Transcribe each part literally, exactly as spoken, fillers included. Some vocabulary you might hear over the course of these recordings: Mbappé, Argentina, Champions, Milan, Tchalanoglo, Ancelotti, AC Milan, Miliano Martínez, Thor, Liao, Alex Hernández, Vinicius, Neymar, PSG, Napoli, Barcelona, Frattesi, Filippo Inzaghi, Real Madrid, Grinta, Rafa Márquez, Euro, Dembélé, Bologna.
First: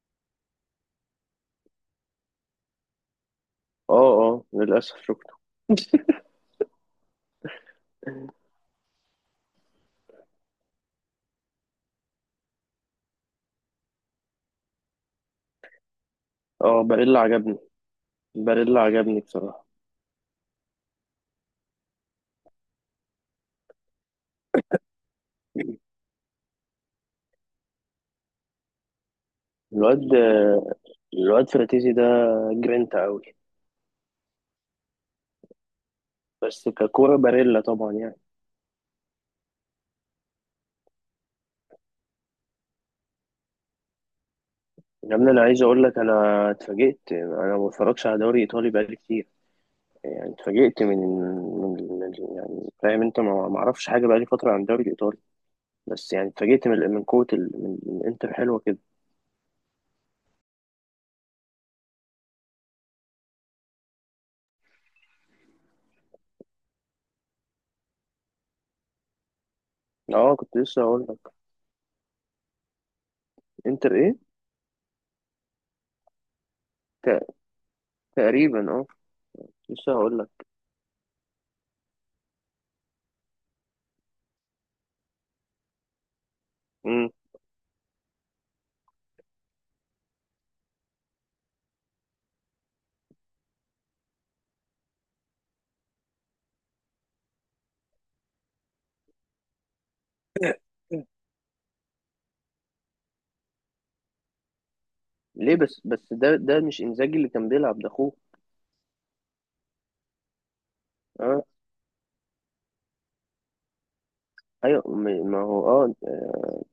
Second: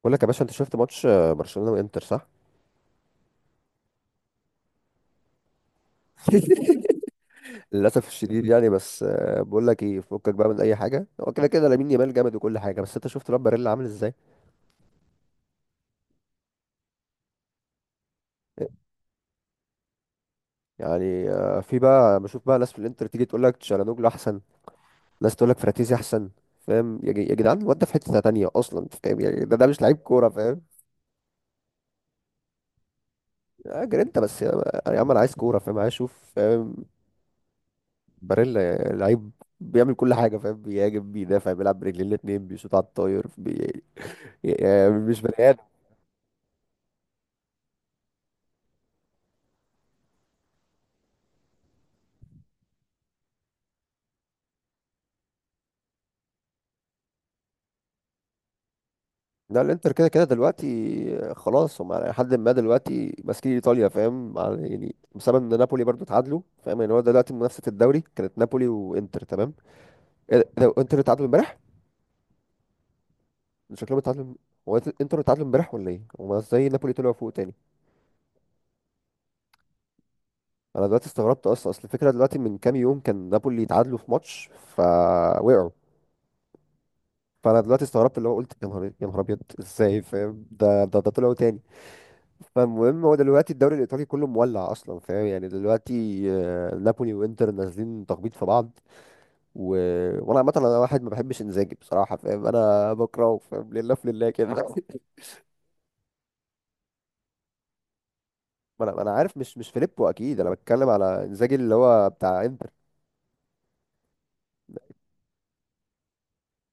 بقول لك يا باشا، انت شفت ماتش آه، برشلونة وانتر، صح؟ اه، اه، للأسف شفته. للاسف الشديد يعني، بس آه، بقول لك ايه، فكك بقى من اي حاجه، هو كده كده لامين يامال جامد وكل حاجه، بس انت شفت لامباريلا عامل ازاي؟ اه، باريلا عجبني. باريلا عجبني بصراحة. يعني، آه، في بقى بشوف بقى ناس في الانتر تيجي تقول لك تشالانوجلو احسن، ناس تقول لك فراتيزي احسن. فاهم يا جي- يا جدعان، الواد ده في حته تانية اصلا، انت فاهم يعني؟ ده, ده مش لعيب الواد كوره، فاهم؟ الواد فراتيزي ده جرينتا أوي. اجر انت بس يا يا عم، انا عايز كوره، فاهم؟ عايز اشوف، بس فاهم؟ ككورة باريلا طبعا، يعني. باريلا لعيب، بيعمل كل حاجه، فاهم؟ بيهاجم، بيدافع، بيلعب برجلين الاتنين، بيشوط على الطاير، يعني يا مش ابني، بني أنا عايز ادم. أقول لك، أنا اتفاجئت. أنا ما بتفرجش على دوري إيطالي بقالي كتير. يعني اتفاجئت من من من- يعني فاهم أنت، ما ما أعرفش حاجة بقالي فترة عن الدوري الإيطالي. بس يعني اتفاجئت من من قوة ال- من من إنتر حلوة كده. لا، الانتر كده كده دلوقتي، آه، خلاص، هم على حد ما دلوقتي ماسكين ايطاليا، فاهم؟ على- يعني بسبب ان نابولي برضو اتعادلوا، فاهم يعني؟ هو دلوقتي منافسه الدوري كانت نابولي وانتر، تمام. اه، ايه ده كنت إيه ده، لسه انتر هقول اتعادلوا لك. امبارح؟ إنتر شكلهم إيه؟ اتعادلوا. هو إنت- انتر اتعادلوا امبارح ولا ايه؟ هما ازاي نابولي طلعوا ت- فوق تاني؟ تقريبا. اه، لسه هقول انا دلوقتي استغربت اصلا، اصل الفكره دلوقتي من كام يوم كان نابولي اتعادلوا في ماتش، فوقعوا. لك. فانا دلوقتي استغربت، اللي هو قلت يا نهار إيه، يا نهار ابيض، ازاي فاهم؟ ده ده ده طلعوا تاني. فالمهم، هو دلوقتي الدوري الايطالي كله مولع اصلا، فاهم يعني؟ دلوقتي آه، نابولي وانتر نازلين تخبيط في بعض و... وانا عامه، انا واحد ما بحبش انزاجي بصراحه، فاهم؟ انا بكرهه فاهم، لله في لله كده. ليه؟ بس بس ده ده مش انزاجي اللي كان بيلعب، ده اخوه. ما انا ما انا عارف مش مش فيليبو اكيد، انا بتكلم على اه، انزاجي اللي هو بتاع انتر. ايوه، م- ما هو، اه.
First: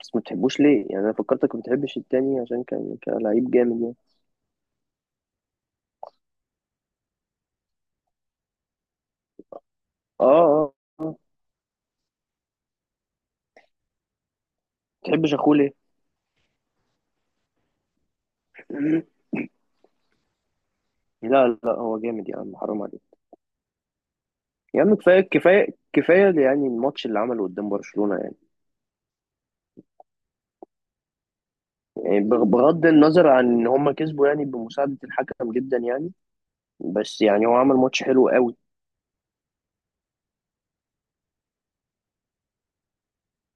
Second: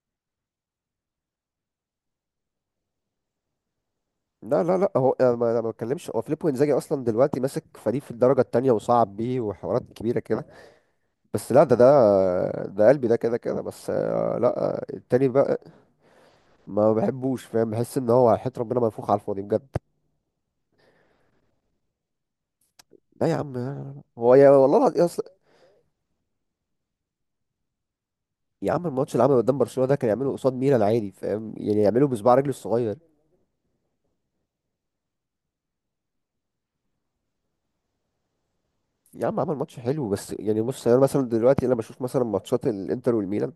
بس ما بتحبوش ليه؟ يعني انا فكرتك ما بتحبش التاني عشان كان كان لعيب جامد يعني. لا لا لا، هو انا ما أنا ما بتكلمش، هو فيليبو انزاجي اصلا دلوقتي ماسك فريق في الدرجه التانية وصعب بيه وحوارات كبيره اه، كده. اه، آه. ما بس لا، ده ده ده قلبي، ده كده كده بس، آه، لا آه، التاني بتحبش اخوه بقى. ليه؟ ما بحبوش، فاهم؟ بحس ان هو حياة ربنا منفوخ على الفاضي بجد. لا، لا، هو جامد يا عم، حرام عليك. لا يا عم، هو يا والله يا عم العظيم يا, كفايه، أصل- كفايه، كفايه. يعني الماتش اللي عمله قدام برشلونه يعني. يا عم، الماتش اللي عمله قدام برشلونة ده كان يعمله قصاد ميلان عادي، فاهم يعني؟ يعمله يعني بصباع بغ- رجله بغض الصغير. النظر عن ان هم كسبوا، يعني بمساعده الحكم جدا يعني. بس يعني هو عمل ماتش حلو قوي. يا عم، عمل ماتش حلو بس يعني بص، انا مثلا دلوقتي انا بشوف مثلا ماتشات الانتر والميلان،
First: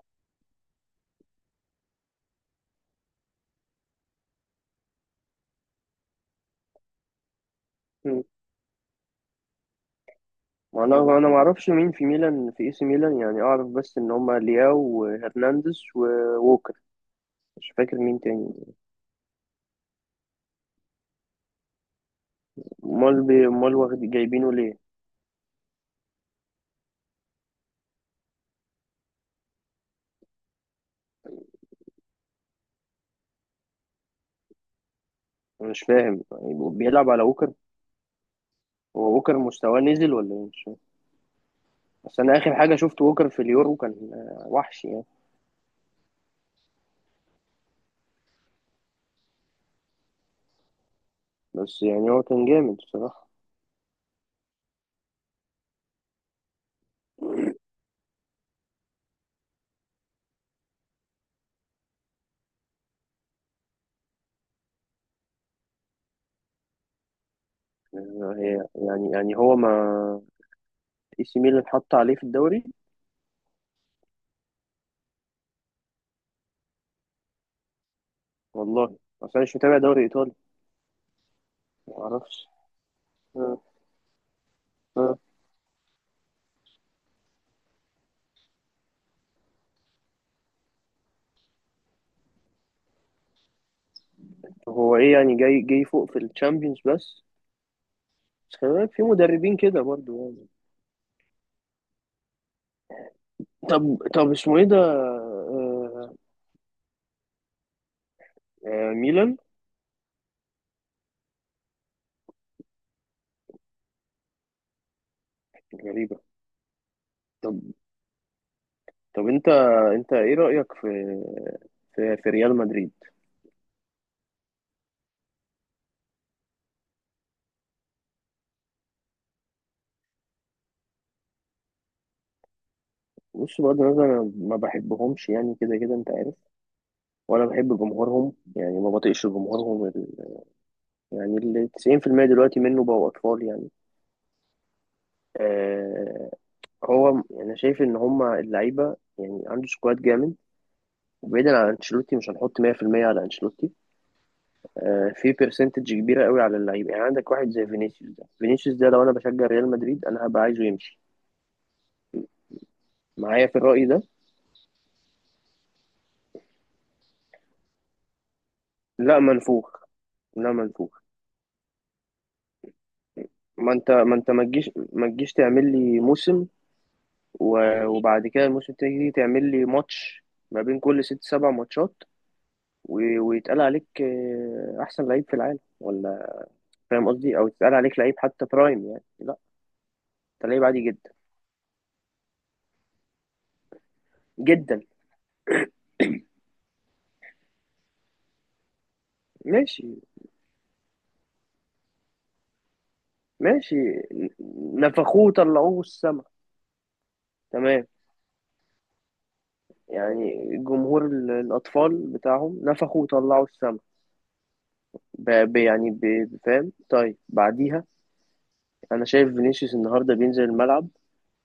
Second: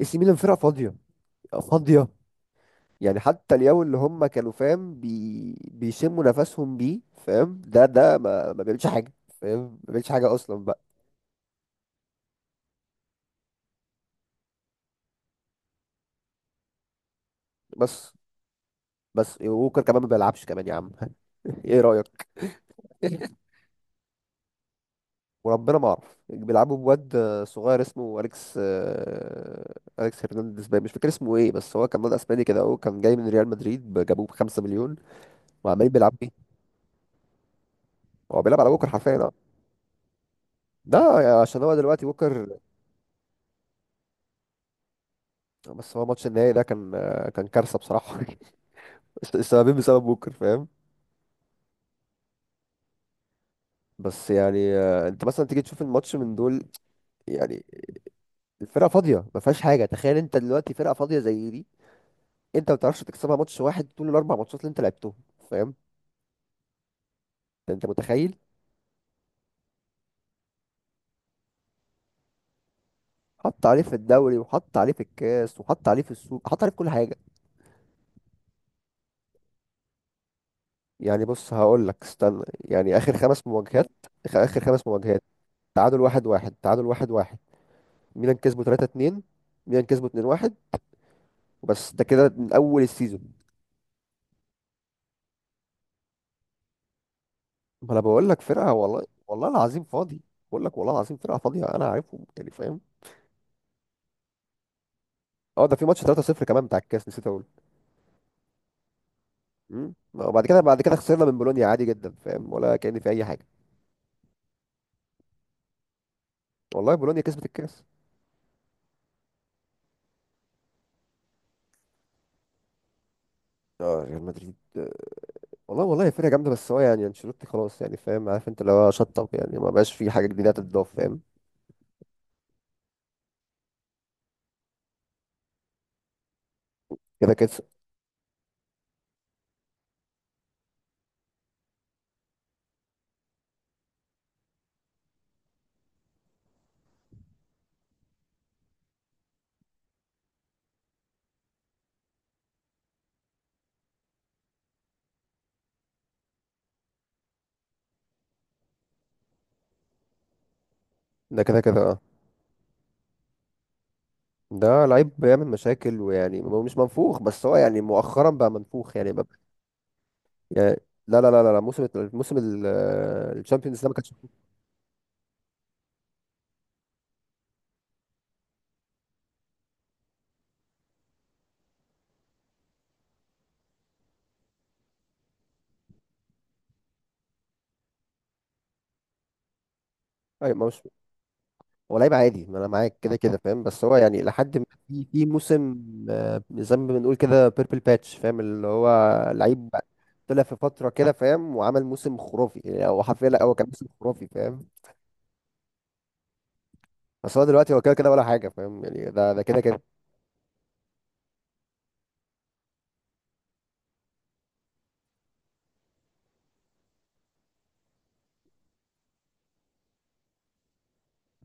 اي سي ميلان فرقة فاضية، فاضية. يعني حتى اليوم اللي هم كانوا فاهم بي... بيشموا نفسهم بيه، فاهم؟ ده ده ما, ما بيعملش حاجة، فاهم؟ ما بيعملش حاجة اصلا بقى. وانا انا ما اعرفش مين في ميلان، في اي سي ميلان. يعني اعرف بس ان هما لياو وهرنانديز ووكر. مش فاكر بس مين تاني. بس ووكر كمان ما بيلعبش كمان يا عم. ايه رأيك؟ امال بي- امال واخد جايبينه ليه؟ وربنا ما اعرف، بيلعبوا بواد صغير اسمه اليكس، آه، اليكس هرنانديز باين، مش فاكر اسمه ايه، بس هو كان واد اسباني كده، اهو كان جاي من ريال مدريد، ب- جابوه ب خمسة مليون أنا مش وعمال بيلعب فاهم، بيه. يعني بيلعب على ووكر؟ هو بيلعب على بوكر هو حرفيا، اه، ووكر مستواه نزل ولا ايه؟ مش فاهم. ده يعني عشان هو دلوقتي بس انا اخر بوكر. حاجه شفت ووكر في اليورو كان، آه، وحش يعني. بس هو ماتش النهائي ده كان آه، كان كارثه بصراحه. السببين بسبب بوكر، فاهم؟ بس يعني هو كان جامد بصراحه. بس يعني آه، انت مثلا تيجي تشوف الماتش من دول، يعني الفرقه فاضيه، ما فيهاش حاجه، تخيل انت دلوقتي فرقه فاضيه زي دي، انت ما بتعرفش تكسبها ماتش واحد طول الاربع ماتشات اللي انت لعبتهم، فاهم؟ انت آه، متخيل؟ هي يعني يعني هو ما... اي سي ميلان حط عليه في الدوري. حط عليه في الدوري، وحط عليه في الكاس، وحط عليه في السوق، حط عليه في كل حاجة. والله اصل انا مش متابع دوري ايطالي. يعني بص، هقول ما لك استنى، اعرفش. يعني آخر خمس آه، مواجهات، آخر آخر خمس آه. مواجهات: تعادل واحد واحد تعادل واحد واحد ميلان كسبوا ثلاثة اتنين، ميلان كسبوا اتنين واحد، وبس ده كده من أول السيزون. هو ايه يعني جاي جاي فوق في الشامبيونز بس. ما أنا بقول لك، بس خلي فرقة بالك في والله والله مدربين كده العظيم برضو فاضي. يعني. بقول لك والله العظيم فرقة فاضية، أنا عارفهم يعني، فاهم؟ طب، طب اسمه ايه ده؟ اه، ده في ماتش آه، ثلاثة صفر كمان بتاع الكاس، نسيت اقول. آه، ميلان. امم وبعد كده بعد كده خسرنا من بولونيا عادي جدا، فاهم؟ ولا كأن في اي حاجه. غريبة. والله بولونيا كسبت طب، الكاس. طب انت انت ايه رأيك في في, في ريال مدريد؟ اه ريال مدريد، آه، والله والله فرقة جامدة، بس هو يعني انشيلوتي خلاص يعني، فاهم عارف انت اللي هو شطب يعني، ما بقاش في حاجة جديدة تتضاف، فاهم؟ بص، بغض النظر انا ما بحبهمش يعني، كده كده انت عارف. كده ولا كده. بحب جمهورهم، يعني ما بطيقش جمهورهم ال- يعني ال تسعين في المية دلوقتي منه بقوا اطفال يعني. آه، هو انا شايف ان هما اللعيبة يعني، عنده سكواد جامد. وبعيدا عن انشيلوتي، مش هنحط مية في المية على انشيلوتي. آه، في برسنتج كبيره قوي على اللعيبه. يعني عندك واحد زي فينيسيوس. ده فينيسيوس ده، لو انا بشجع ريال مدريد انا هبقى عايزه يمشي ده كده كده، اه معايا في الراي ده. ده لعيب بيعمل مشاكل، ويعني هو مش منفوخ، بس هو يعني مؤخرا بقى منفوخ يعني لا بقى. منفوخ، لا يعني، منفوخ. لا لا لا لا لا، موسم موسم ما الشامبيونز ده انت ما كانش. ما انت ما تجيش ما تجيش تعمل لي موسم، و- وبعد كده الموسم تيجي تعمل لي ماتش ما بين كل ست سبع ماتشات، و- ويتقال عليك آه، احسن لعيب في العالم، ولا فاهم قصدي؟ او يتقال عليك لعيب حتى برايم، يعني لا، انت اي، لعيب ما عادي مش جدا. هو لعيب عادي، ما انا معاك كده كده فاهم، بس هو يعني لحد ما جدا. في في موسم آه، زي ما بنقول كده بيربل باتش، فاهم؟ اللي هو لعيب ماشي. طلع في فترة كده فاهم، وعمل موسم خرافي، يعني هو حرفيا، لا هو كان ماشي. موسم خرافي، فاهم؟ نفخوه طلعوه السما. بس هو دلوقتي هو تمام. كده كده ولا حاجه، فاهم يعني؟ ده ده كده كده. يعني جمهور ال- الأطفال بتاعهم نفخوا وطلعوا السما. ب- ب- يعني ب- فاهم؟ طيب بعديها أنا شايف فينيسيوس النهاردة بينزل الملعب.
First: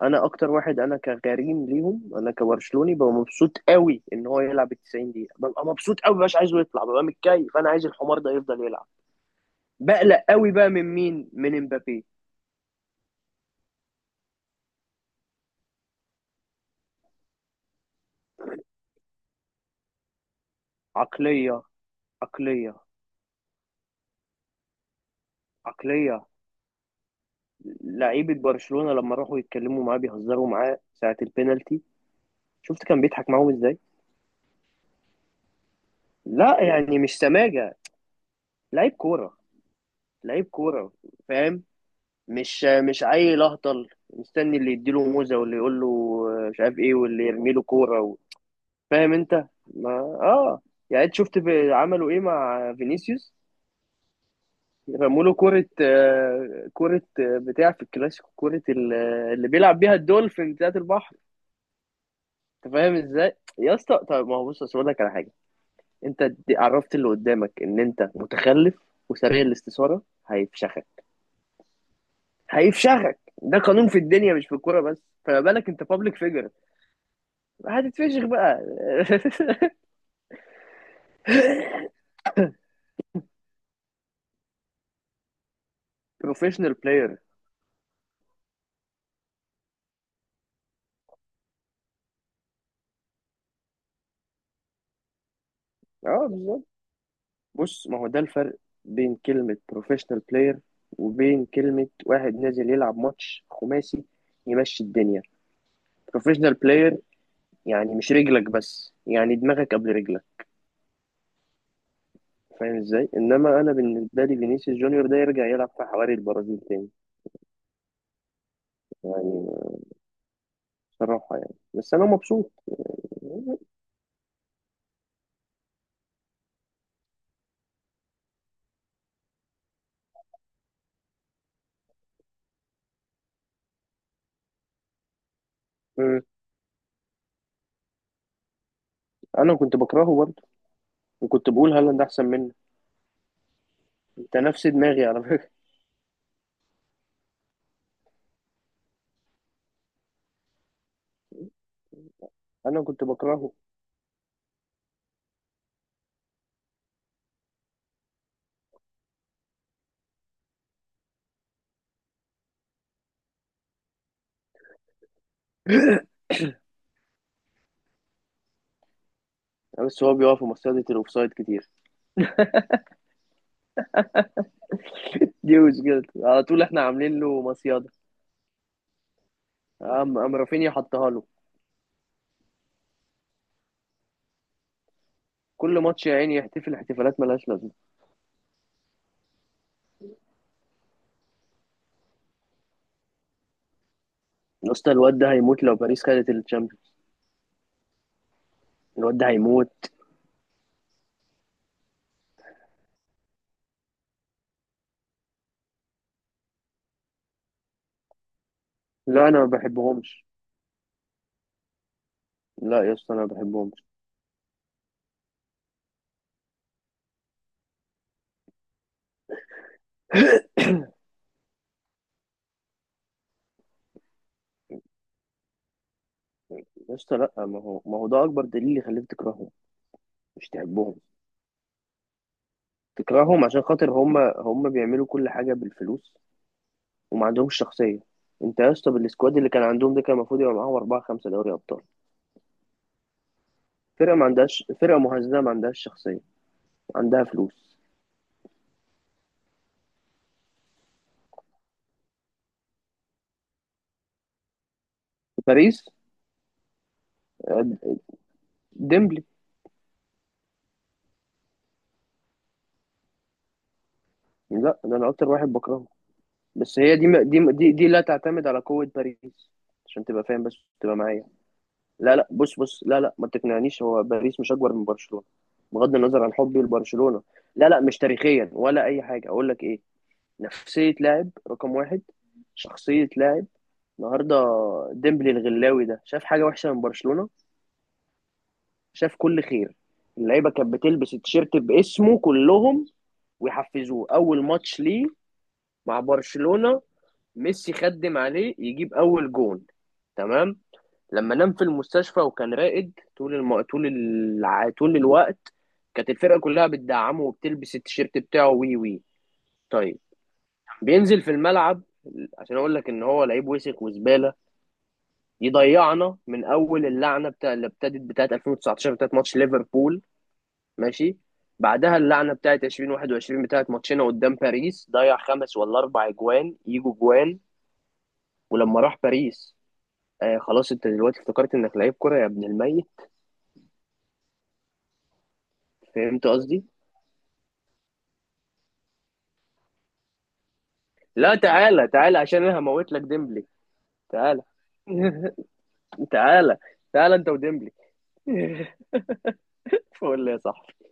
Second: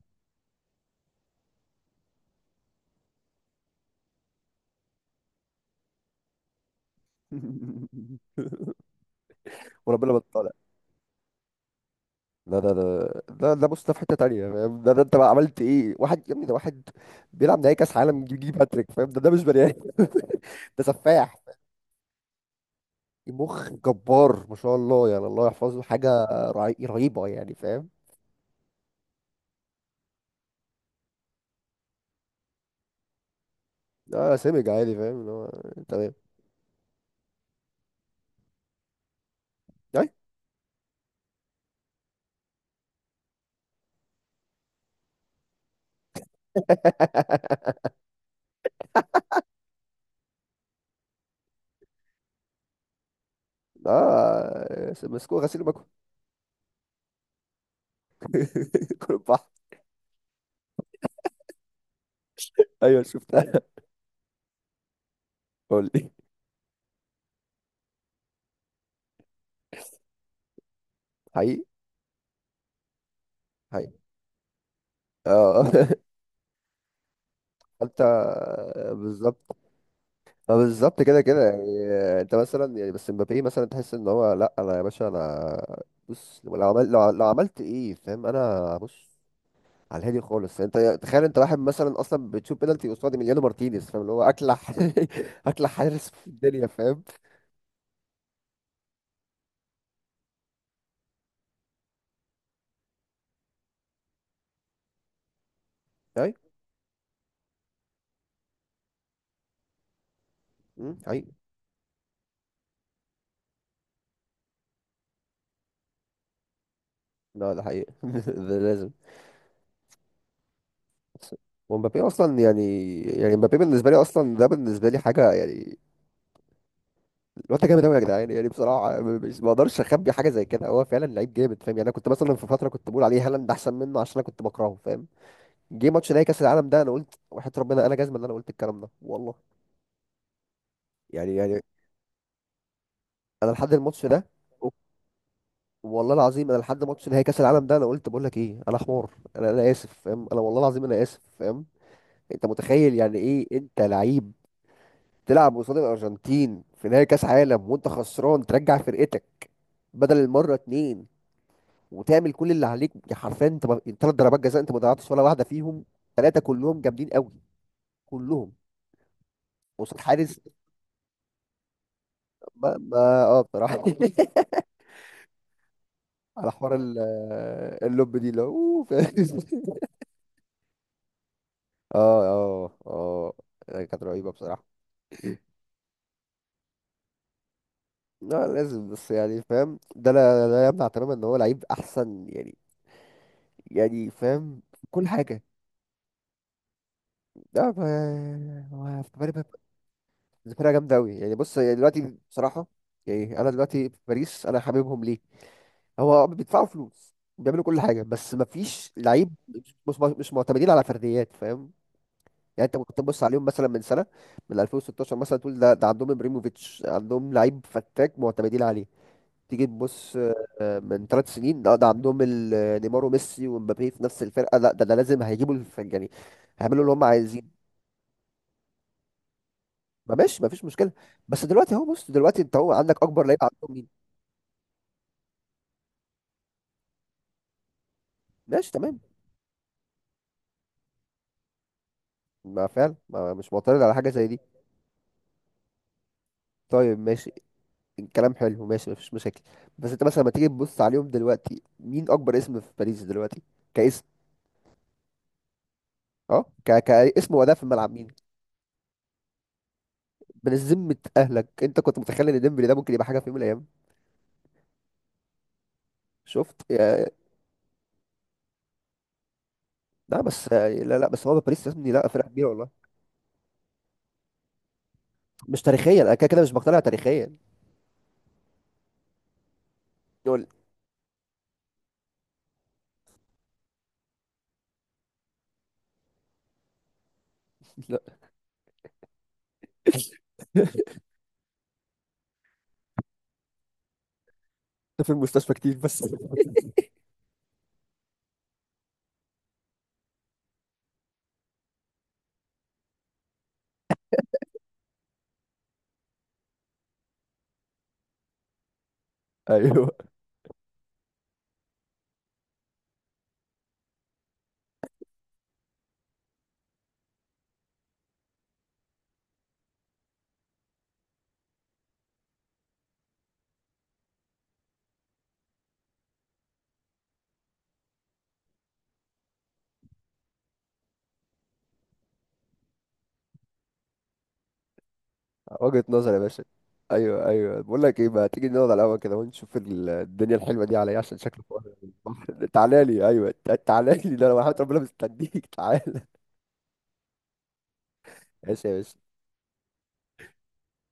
أنا أكتر واحد، أنا كغريم ليهم، أنا كبرشلوني ببقى مبسوط قوي إن هو يلعب ال تسعين دقيقة. ببقى مبسوط قوي، مش عايزه يطلع، ببقى متكيف. أنا عايز الحمار ده يفضل يلعب. وربنا ما بقلق طالع، قوي بقى من مين؟ من امبابي. ده ده ده ده, ده بص، ده في حته تانيه، فاهم؟ ده ده انت بقى عملت ايه؟ واحد يا ابني ده، واحد بيلعب نهائي كاس عالم يجيب هاتريك، فاهم؟ ده ده مش بني ادم. ده سفاح، عقلية. عقلية. مخ جبار، ما شاء الله يعني، الله يحفظه، حاجه عقلية. رهي- رهيبه يعني، فاهم؟ لعيبة برشلونة لما راحوا يتكلموا معاه بيهزروا معاه ساعة البينالتي. شفت كان بيضحك معاهم ازاي؟ اه، سمج عادي، فاهم؟ اللي هو تمام. لا يعني، مش سماجة. لعيب كورة. أي. لعيب كورة. فاهم. مش مش عيل اهطل مستني اللي يديله موزة، واللي يقول له آه، مش عارف ايه، واللي يرمي له كورة و... فاهم انت؟ ما، اه يعني انت شفت ب- عملوا ايه مع فينيسيوس. اه رموا له مسكوه غسيل كورة، ومكوه. آه، كورة، آه، بتاع في الكلاسيكو، كورة ال- كل البحر. اللي بيلعب بيها الدولفين بتاعت البحر. انت فاهم ايوه ازاي شفتها، يا اسطى؟ طب ما هو بص، أصل اقول لك على حاجة. قول لي. انت دي- عرفت اللي قدامك ان انت متخلف وسريع الاستثارة. هيفشخ. حقيقي، هيفشخك. ده قانون في حقيقي، الدنيا مش في الكوره بس، فما بالك اه. انت بابليك فيجر؟ انت هتتفشخ بقى. بالظبط، اه بالظبط كده كده، يعني آه، انت مثلا يعني بس مبابي مثلا، تحس ان هو، لا انا يا باشا انا بص، لو بروفيشنال عملت لو, بلاير. لو عملت ايه، فاهم؟ انا بص على الهادي خالص، يعني انت تخيل انت واحد مثلا اصلا بتشوف بينالتي قصاد ميليانو مارتينيز، فاهم؟ اللي هو اكلح، اكلح حارس في اه الدنيا، بالظبط. فاهم؟ بص، ما هو ده الفرق بين كلمه بروفيشنال بلاير، وبين كلمه واحد نازل يلعب ماتش خماسي يمشي الدنيا. اي. بروفيشنال بلاير يعني مش رجلك بس، يعني دماغك قبل رجلك. امم، حقيقي. فاهم ازاي؟ انما انا بالنسبه لي فينيسيوس جونيور ده يرجع يلعب في حواري البرازيل تاني لا ده حقيقي، ده لازم. يعني، بصراحه يعني. بس ومبابي انا اصلا مبسوط. يعني يعني مبابي بالنسبه لي اصلا، ده بالنسبه لي حاجه يعني. الواد ده جامد قوي يا جدعان، يعني بصراحه م- مش ما اقدرش اخبي حاجه زي كده، هو فعلا لعيب جامد، فاهم يعني؟ انا كنت مثلا في فتره كنت بقول عليه هالاند احسن منه، عشان انا كنت بكرهه فاهم. جه ماتش م- نهائي كاس العالم ده، انا قلت وحياه ربنا انا جزمه ان انا قلت الكلام ده والله. انا كنت بكرهه برضه، يعني وكنت يعني بقول هالاند احسن منه. انا لحد الماتش ده، انت نفس دماغي على فكره. والله العظيم انا لحد ماتش نهائي كاس العالم ده، انا قلت بقول لك ايه، انا حمار، انا انا اسف، فاهم؟ انا والله العظيم انا اسف، فاهم؟ انت انا متخيل كنت يعني ايه بكرهه. انت لعيب تلعب قصاد الارجنتين في نهائي كاس عالم، وانت خسران ترجع فرقتك بدل المره اتنين، وتعمل كل اللي عليك؟ يا حرفيا انت، ثلاث ضربات جزاء انت ما ضيعتش ولا واحده فيهم، ثلاثه كلهم جامدين قوي، كلهم قصاد بس هو حارس. بيقف في مصيدة الاوفسايد كتير. ما, ما اه بصراحه. دي مشكلته على على طول، حوار احنا ال- عاملين له آه، مصيدة. اللب دي، اللي هو أوه، فاهم؟ قام قام رافينيا حطها له. اه اه، اه كانت رهيبه بصراحه. كل ماتش يا عيني يحتفل احتفالات ملهاش لازمه. لا لازم، بس يعني فاهم ده، لا, لا يمنع تماما ان هو لعيب احسن يعني، يعني فاهم يا في اسطى كل الواد ده حاجه. هيموت لو باريس خدت الشامبيونز. لا ف- هو في الواد ده فرقه، هيموت. فرقة جامده قوي، يعني بص، يعني دلوقتي بصراحه، يعني انا دلوقتي في باريس انا حاببهم ليه؟ هو بيدفعوا فلوس، بيعملوا كل حاجه، بس ما فيش لا لعيب، انا ما مش مش بحبهمش. مش معتمدين على فرديات، فاهم؟ يعني انت لا يا كنت اسطى، انا تبص ما عليهم مثلا من بحبهمش. سنه من ألفين وستاشر مثلا تقول ده, ده عندهم ابريموفيتش، عندهم لعيب فتاك معتمدين عليه. تيجي تبص آه، من ثلاث سنين، لا ده عندهم ال- نيمار وميسي ومبابي في نفس الفرقه، لا ده, ده لازم هيجيبوا الف- يعني هيعملوا اللي يا هم اسطى لا، عايزين. ما هو ما هو ده اكبر دليل يخليك تكرههم. ما ماشي، مش ما فيش مشكله. تحبهم. بس دلوقتي اهو بص، دلوقتي انت هو عندك اكبر لعيب تكرههم عشان عندهم مين؟ خاطر هم هم بيعملوا كل حاجه بالفلوس وما عندهمش شخصيه. انت ماشي يا اسطى تمام، بالسكواد اللي كان عندهم ده، كان المفروض يبقى معاهم اربعه خمسه دوري ابطال. ما فعلا ما مش معترض على حاجه فرقه ما زي دي، عندهاش، فرقه مهزله، ما عندهاش شخصيه. طيب عندها ماشي، فلوس. كلام حلو، ماشي مفيش مشاكل. بس انت مثلا لما تيجي تبص عليهم دلوقتي، مين اكبر اسم في باريس دلوقتي؟ كاسم، باريس، اه ك... كاسم واداء في آه، الملعب، مين؟ ديمبلي. من ذمة اهلك، انت كنت متخيل ان ديمبلي ده ممكن يبقى حاجه في يوم من الايام؟ لا ده انا اكتر واحد بكرهه. شفت بس هي يا. دي دي دي, دي لا تعتمد على قوه باريس عشان لا، تبقى فاهم، بس، بس تبقى لا لا، معايا. بس هو باريس يا ابني، لا لا، فرقه لا، كبيره بص، بص، والله. لا، لا، ما تقنعنيش. هو باريس مش اكبر من برشلونه. مش بغض تاريخيا، انا النظر كده عن كده مش حبي مقتنع لبرشلونه. تاريخيا. لا، لا، مش تاريخيا، ولا اي حاجه. اقول لك ايه؟ يقول. نفسية لاعب رقم واحد، شخصية لاعب. النهاردة ديمبلي الغلاوي ده شاف حاجة وحشة من برشلونة؟ لا. شاف كل خير. اللعيبة كانت بتلبس التيشيرت باسمه كلهم، ويحفزوه أول ماتش ليه في المستشفى كتير مع بس. برشلونة. ميسي خدم عليه يجيب أول جون. تمام. لما نام في المستشفى، وكان راقد طول الم... طول الع... طول الوقت، كانت الفرقة كلها بتدعمه وبتلبس التيشيرت بتاعه وي وي. ايوه، طيب، بينزل في الملعب عشان اقول لك ان هو لعيب وسخ وزباله، يضيعنا من اول اللعنه بتاع اللي ابتدت بتاعه ألفين وتسعتاشر بتاعه ماتش ليفربول. ماشي. بعدها اللعنه بتاعه ألفين وواحد وعشرين بتاعه ماتشنا قدام باريس. ضيع خمس ولا اربع اجوان يجوا جوان. ولما راح باريس، آه خلاص انت دلوقتي افتكرت انك لعيب كره يا ابن الميت؟ وجهة نظر يا فهمت باشا. قصدي؟ ايوه ايوه، بقول لك ايه بقى، تيجي نقعد على القهوه كده ونشوف ال- الدنيا الحلوه دي عليا، عشان لا، شكله حوار تعالى، تعالى عشان البحر. انا تعالى هموت لك لي، ايوه، ديمبلي. تعالى لي، ده انا تعالى. وحياة ربنا مستنيك. تعالى. تعالى. تعالى انت وديمبلي. ماشي يا باشا. فقول لي يا صاحبي.